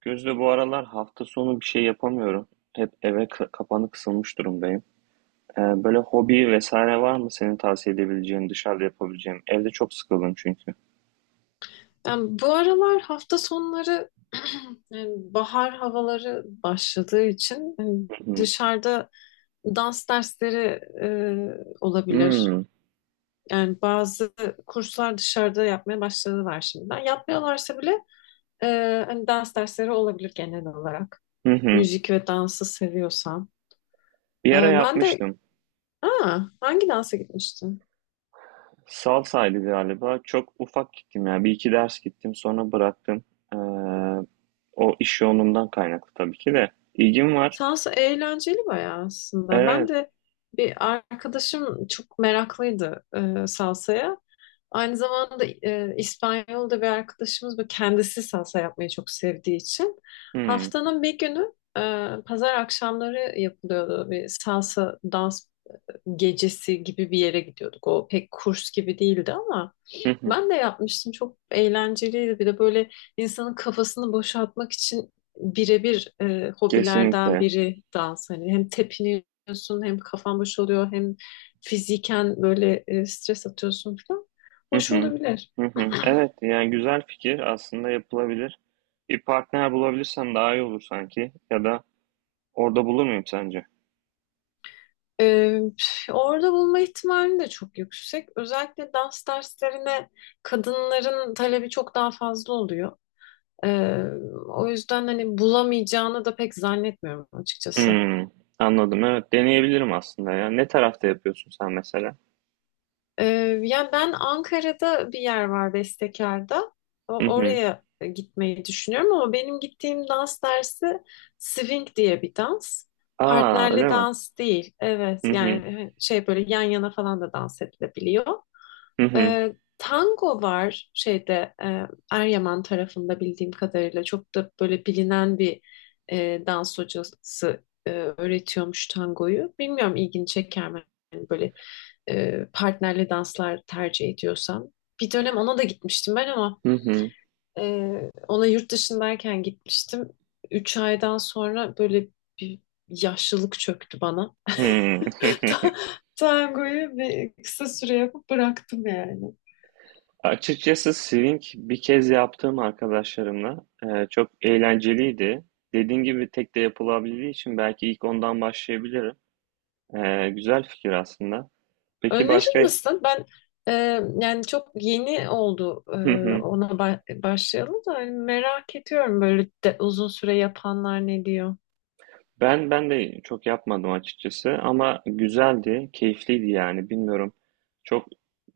Gözde, bu aralar hafta sonu bir şey yapamıyorum. Hep eve kapanı kısılmış durumdayım. Böyle hobi vesaire var mı senin tavsiye edebileceğin, dışarıda yapabileceğim? Evde çok sıkıldım çünkü. Ben bu aralar hafta sonları yani bahar havaları başladığı için hani Hı hı. dışarıda dans dersleri olabilir. Yani bazı kurslar dışarıda yapmaya başladılar şimdiden. Yapmıyorlarsa bile e, hani dans dersleri olabilir genel olarak. Hı hı. Müzik ve dansı seviyorsan. Bir ara Ben de yapmıştım. Hangi dansa gitmiştim? Salsaydı galiba. Çok ufak gittim ya. Bir iki ders gittim, sonra bıraktım. Ee, O iş yoğunluğundan kaynaklı tabii ki de. İlgim var. Sansa eğlenceli bayağı aslında. Ben Evet. de bir arkadaşım çok meraklıydı salsaya. Aynı zamanda İspanyol'da bir arkadaşımız bu kendisi salsa yapmayı çok sevdiği için Hı haftanın bir günü pazar akşamları yapılıyordu bir salsa dans gecesi gibi bir yere gidiyorduk. O pek kurs gibi değildi ama hı. Hı. ben de yapmıştım. Çok eğlenceliydi. Bir de böyle insanın kafasını boşaltmak için birebir hobilerden Kesinlikle. biri dans. Hani hem tepiniyorsun hem kafan boş oluyor, hem fiziken böyle stres atıyorsun falan. Hı Hoş hı. olabilir. Hı hı. Evet, yani güzel fikir, aslında yapılabilir. Bir partner bulabilirsem daha iyi olur sanki. Ya da orada bulur muyum sence? E, Orada bulma ihtimali de çok yüksek. Özellikle dans derslerine kadınların talebi çok daha fazla oluyor. E, O yüzden hani bulamayacağını da pek zannetmiyorum açıkçası. Hmm, anladım. Evet, deneyebilirim aslında ya. Ne tarafta yapıyorsun sen mesela? Ee, Yani ben Ankara'da bir yer var Bestekar'da. Hı hı. Oraya gitmeyi düşünüyorum ama benim gittiğim dans dersi swing diye bir dans. Aa, Partnerli öyle mi? dans değil. Evet Hı hı. yani şey böyle yan yana falan da dans edilebiliyor. Hı hı. Tango var şeyde Eryaman tarafında bildiğim kadarıyla çok da böyle bilinen bir dans hocası öğretiyormuş tangoyu. Bilmiyorum ilgini çeker mi? Yani böyle partnerli danslar tercih ediyorsam. Bir dönem ona da gitmiştim ben ama Hı hı. e, ona yurt dışındayken gitmiştim. Üç aydan sonra böyle bir yaşlılık çöktü bana. Hmm. Ta- Tangoyu bir kısa süre yapıp bıraktım yani. Açıkçası swing bir kez yaptığım arkadaşlarımla çok eğlenceliydi. Dediğin gibi tek de yapılabildiği için belki ilk ondan başlayabilirim. Güzel fikir aslında. Peki Önerir başka? misin? Ben e, yani çok yeni oldu ona başlayalım da hani merak ediyorum böyle de, uzun süre yapanlar ne diyor. Ben de çok yapmadım açıkçası ama güzeldi, keyifliydi, yani bilmiyorum. Çok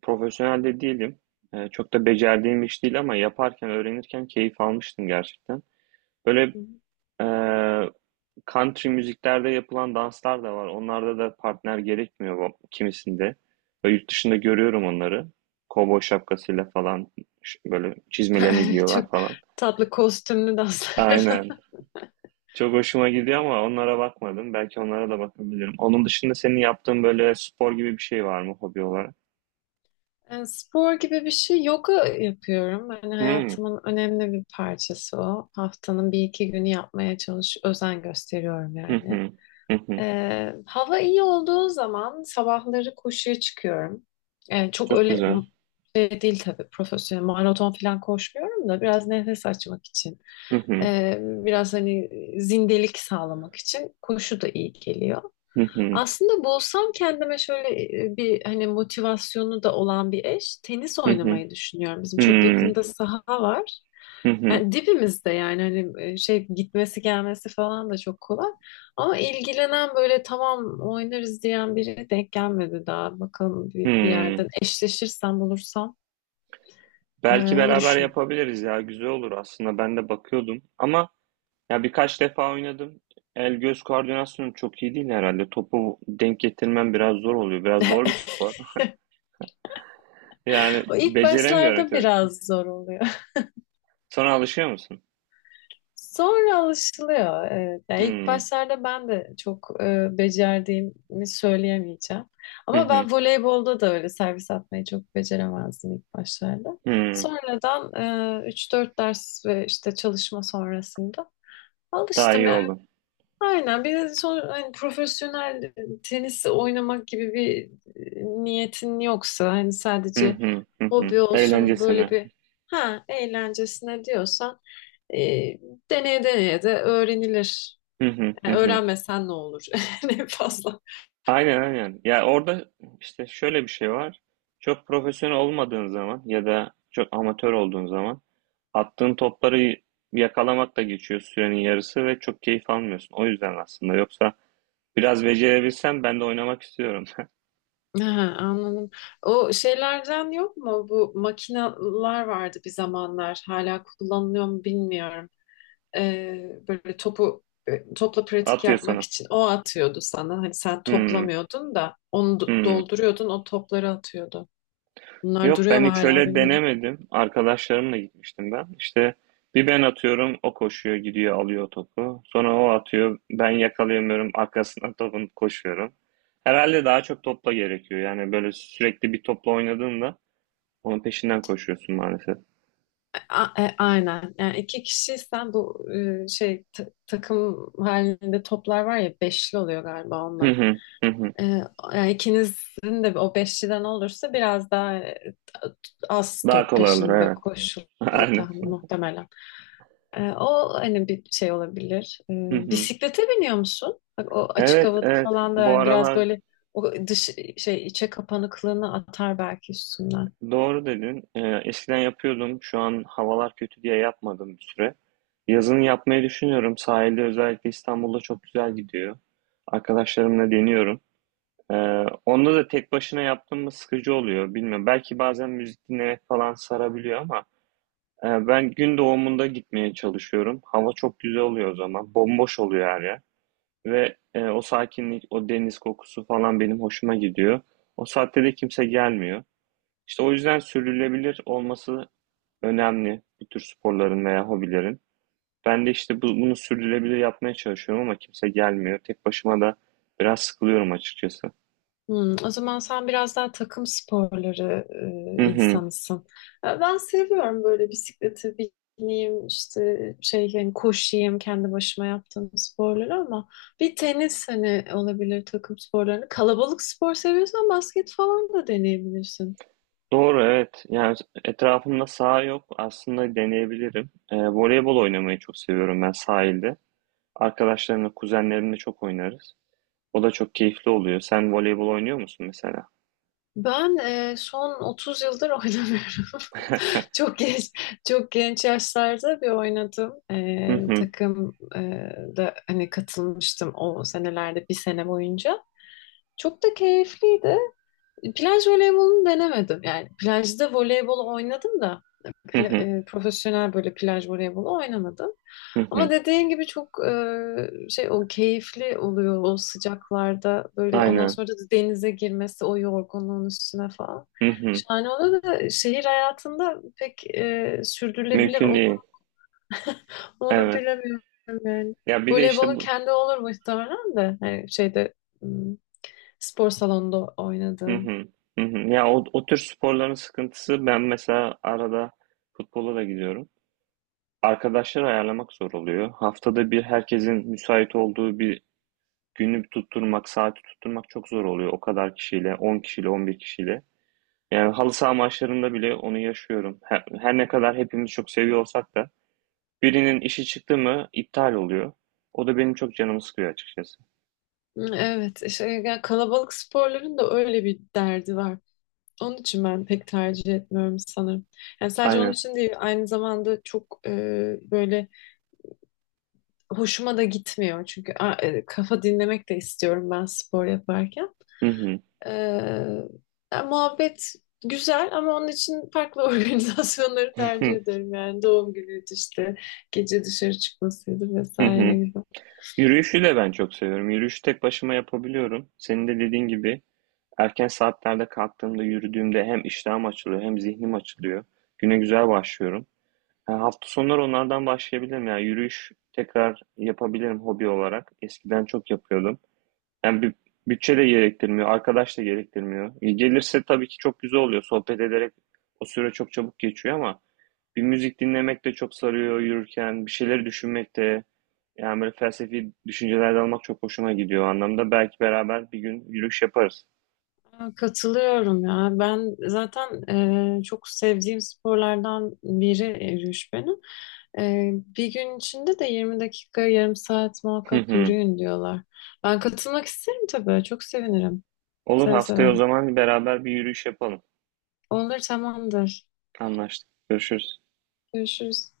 profesyonel de değilim. Çok da becerdiğim iş değil ama yaparken, öğrenirken keyif almıştım gerçekten. Böyle e, country müziklerde yapılan danslar da var. Onlarda da partner gerekmiyor kimisinde. Böyle yurt dışında görüyorum onları. Kovboy şapkasıyla falan, böyle çizmelerini Çok giyiyorlar falan. tatlı kostümlü danslar. Aynen. Çok hoşuma gidiyor ama onlara bakmadım. Belki onlara da bakabilirim. Onun dışında senin yaptığın böyle spor gibi bir şey var mı hobi olarak? Spor gibi bir şey yoga yapıyorum. Hani Hmm. hayatımın önemli bir parçası o. Haftanın bir iki günü yapmaya çalış, özen gösteriyorum Hı yani. hı. Hı hı. Hava iyi olduğu zaman sabahları koşuya çıkıyorum. Çok Çok öyle güzel. şey değil tabii profesyonel maraton falan koşmuyorum da biraz nefes açmak için. Hı hı. Biraz hani zindelik sağlamak için koşu da iyi geliyor. Hı hı. Aslında bulsam kendime şöyle bir hani motivasyonu da olan bir eş tenis Hı hı. oynamayı düşünüyorum. Bizim çok Hmm. yakında saha var. Hı hı. Yani dibimizde yani hani şey gitmesi gelmesi falan da çok kolay. Ama ilgilenen böyle tamam oynarız diyen biri denk gelmedi daha. Bakalım bir Hmm. yerden eşleşirsem bulursam Belki onu beraber düşünüyorum. yapabiliriz ya. Güzel olur aslında. Ben de bakıyordum. Ama ya birkaç defa oynadım. El göz koordinasyonum çok iyi değil herhalde. Topu denk getirmem biraz zor oluyor. Biraz zor bir spor. Yani O ilk beceremiyorum başlarda çok. biraz zor oluyor. Sonra alışıyor musun? Sonra alışılıyor. Evet. Yani ilk Hmm. başlarda ben de çok becerdiğimi söyleyemeyeceğim. Hı Ama hı. ben voleybolda da öyle servis atmayı çok beceremezdim ilk başlarda. Hımm. Sonradan 3-4 ders ve işte çalışma sonrasında Daha alıştım. iyi oldu. Aynen bir de son, hani profesyonel tenis oynamak gibi bir niyetin yoksa hani Hı sadece hı, hı hı. hobi olsun böyle Eğlencesine. bir ha eğlencesine diyorsan e, deneye deneye de öğrenilir. Hı hı, hı Yani hı. öğrenmesen ne olur ne fazla. Aynen, aynen. Ya, orada, işte, şöyle bir şey var. Çok profesyonel olmadığın zaman ya da çok amatör olduğun zaman attığın topları yakalamakla geçiyor sürenin yarısı ve çok keyif almıyorsun. O yüzden aslında. Yoksa biraz becerebilsem ben de oynamak istiyorum. Ha, anladım. O şeylerden yok mu? Bu makineler vardı bir zamanlar. Hala kullanılıyor mu bilmiyorum. Böyle topu topla pratik At ya yapmak sana. için o atıyordu sana. Hani sen Hımm. toplamıyordun da onu Hımm. dolduruyordun o topları atıyordu. Bunlar Yok, duruyor ben mu hiç hala öyle bilmiyorum. denemedim. Arkadaşlarımla gitmiştim ben. İşte bir ben atıyorum, o koşuyor gidiyor alıyor topu. Sonra o atıyor, ben yakalayamıyorum, arkasına topun koşuyorum. Herhalde daha çok topla gerekiyor. Yani böyle sürekli bir topla oynadığında onun peşinden koşuyorsun maalesef. Aynen. Yani iki kişiysen bu şey takım halinde toplar var ya beşli oluyor galiba Hı onlar. hı, hı hı. Ee, Yani ikinizin de o beşliden olursa biraz daha az Daha top kolay olur, peşinde evet. koşulur Aynen. tahmin muhtemelen. O hani bir şey olabilir. Hı hı. Bisiklete biniyor musun? Bak, o açık Evet, havada evet, falan da bu yani biraz aralar böyle o dış şey içe kapanıklığını atar belki üstünden. doğru dedin. Eskiden yapıyordum, şu an havalar kötü diye yapmadım bir süre. Yazın yapmayı düşünüyorum. Sahilde, özellikle İstanbul'da çok güzel gidiyor. Arkadaşlarımla deniyorum. Ee, Onda da tek başına yaptığım mı sıkıcı oluyor bilmiyorum. Belki bazen müzik dinlemek falan sarabiliyor ama ben gün doğumunda gitmeye çalışıyorum. Hava çok güzel oluyor o zaman. Bomboş oluyor her yer. Ve o sakinlik, o deniz kokusu falan benim hoşuma gidiyor. O saatte de kimse gelmiyor. İşte o yüzden sürdürülebilir olması önemli bu tür sporların veya hobilerin. Ben de işte bunu sürdürülebilir yapmaya çalışıyorum ama kimse gelmiyor. Tek başıma da biraz sıkılıyorum açıkçası. Hmm, o zaman sen biraz daha takım sporları Hı hı. insanısın. E, ben seviyorum böyle bisiklete bineyim, işte şey yani koşayım kendi başıma yaptığım sporları ama bir tenis hani olabilir takım sporlarını. Kalabalık spor seviyorsan basket falan da deneyebilirsin. Doğru, evet. Yani etrafımda saha yok. Aslında deneyebilirim. Voleybol oynamayı çok seviyorum ben sahilde. Arkadaşlarımla, kuzenlerimle çok oynarız. O da çok keyifli oluyor. Sen voleybol oynuyor musun mesela? Ben son 30 yıldır oynamıyorum. Çok genç, çok genç yaşlarda bir oynadım. Hı hı. Takım da hani katılmıştım o senelerde bir sene boyunca. Çok da keyifliydi. Plaj voleybolunu denemedim. Yani plajda voleybol oynadım da Hı hı. Profesyonel böyle plaj voleybolu oynamadım. Hı Ama hı. dediğin gibi çok şey o keyifli oluyor o sıcaklarda böyle ondan Aynen. sonra da denize girmesi o yorgunluğun üstüne falan. Hı hı. Şahane oluyor da şehir hayatında pek sürdürülebilir Mümkün olur değil. mu onu Evet. bilemiyorum yani. Ya bir de işte Voleybolun bu. kendi olur muhtemelen de. Hani şeyde hmm, spor salonunda Hı oynadığın. hı. Hı hı. Ya o tür sporların sıkıntısı, ben mesela arada futbola da gidiyorum. Arkadaşları ayarlamak zor oluyor. Haftada bir herkesin müsait olduğu bir günü tutturmak, saati tutturmak çok zor oluyor. O kadar kişiyle, 10 kişiyle, 11 kişiyle. Yani halı saha maçlarında bile onu yaşıyorum. Her ne kadar hepimiz çok seviyor olsak da birinin işi çıktı mı iptal oluyor. O da benim çok canımı sıkıyor açıkçası. Evet, işte yani kalabalık sporların da öyle bir derdi var. Onun için ben pek tercih etmiyorum sanırım. Yani sadece onun Aynen. için değil, aynı zamanda çok böyle hoşuma da gitmiyor. Çünkü kafa dinlemek de istiyorum ben spor yaparken. Ee, Yani muhabbet güzel ama onun için farklı organizasyonları tercih ederim. Yani doğum günüydü işte gece dışarı çıkmasıydı Hı vesaire hı. gibi. Yürüyüşü de ben çok seviyorum. Yürüyüşü tek başıma yapabiliyorum. Senin de dediğin gibi erken saatlerde kalktığımda, yürüdüğümde hem iştahım açılıyor hem zihnim açılıyor. Güne güzel başlıyorum. Ha, hafta sonları onlardan başlayabilirim. Yani yürüyüş tekrar yapabilirim hobi olarak. Eskiden çok yapıyordum. Yani bir bütçe de gerektirmiyor, arkadaş da gerektirmiyor. Gelirse tabii ki çok güzel oluyor. Sohbet ederek o süre çok çabuk geçiyor ama bir müzik dinlemek de çok sarıyor yürürken, bir şeyleri düşünmek de, yani böyle felsefi düşünceler de almak çok hoşuma gidiyor o anlamda. Belki beraber bir gün yürüyüş yaparız. Ya, katılıyorum ya. Ben zaten çok sevdiğim sporlardan biri yürüyüş benim. E, Bir gün içinde de 20 dakika, yarım saat Hı muhakkak hı. yürüyün diyorlar. Ben katılmak isterim tabii. Çok sevinirim. Olur, Seve haftaya seve. o zaman beraber bir yürüyüş yapalım. Olur tamamdır. Anlaştık. Görüşürüz. Görüşürüz.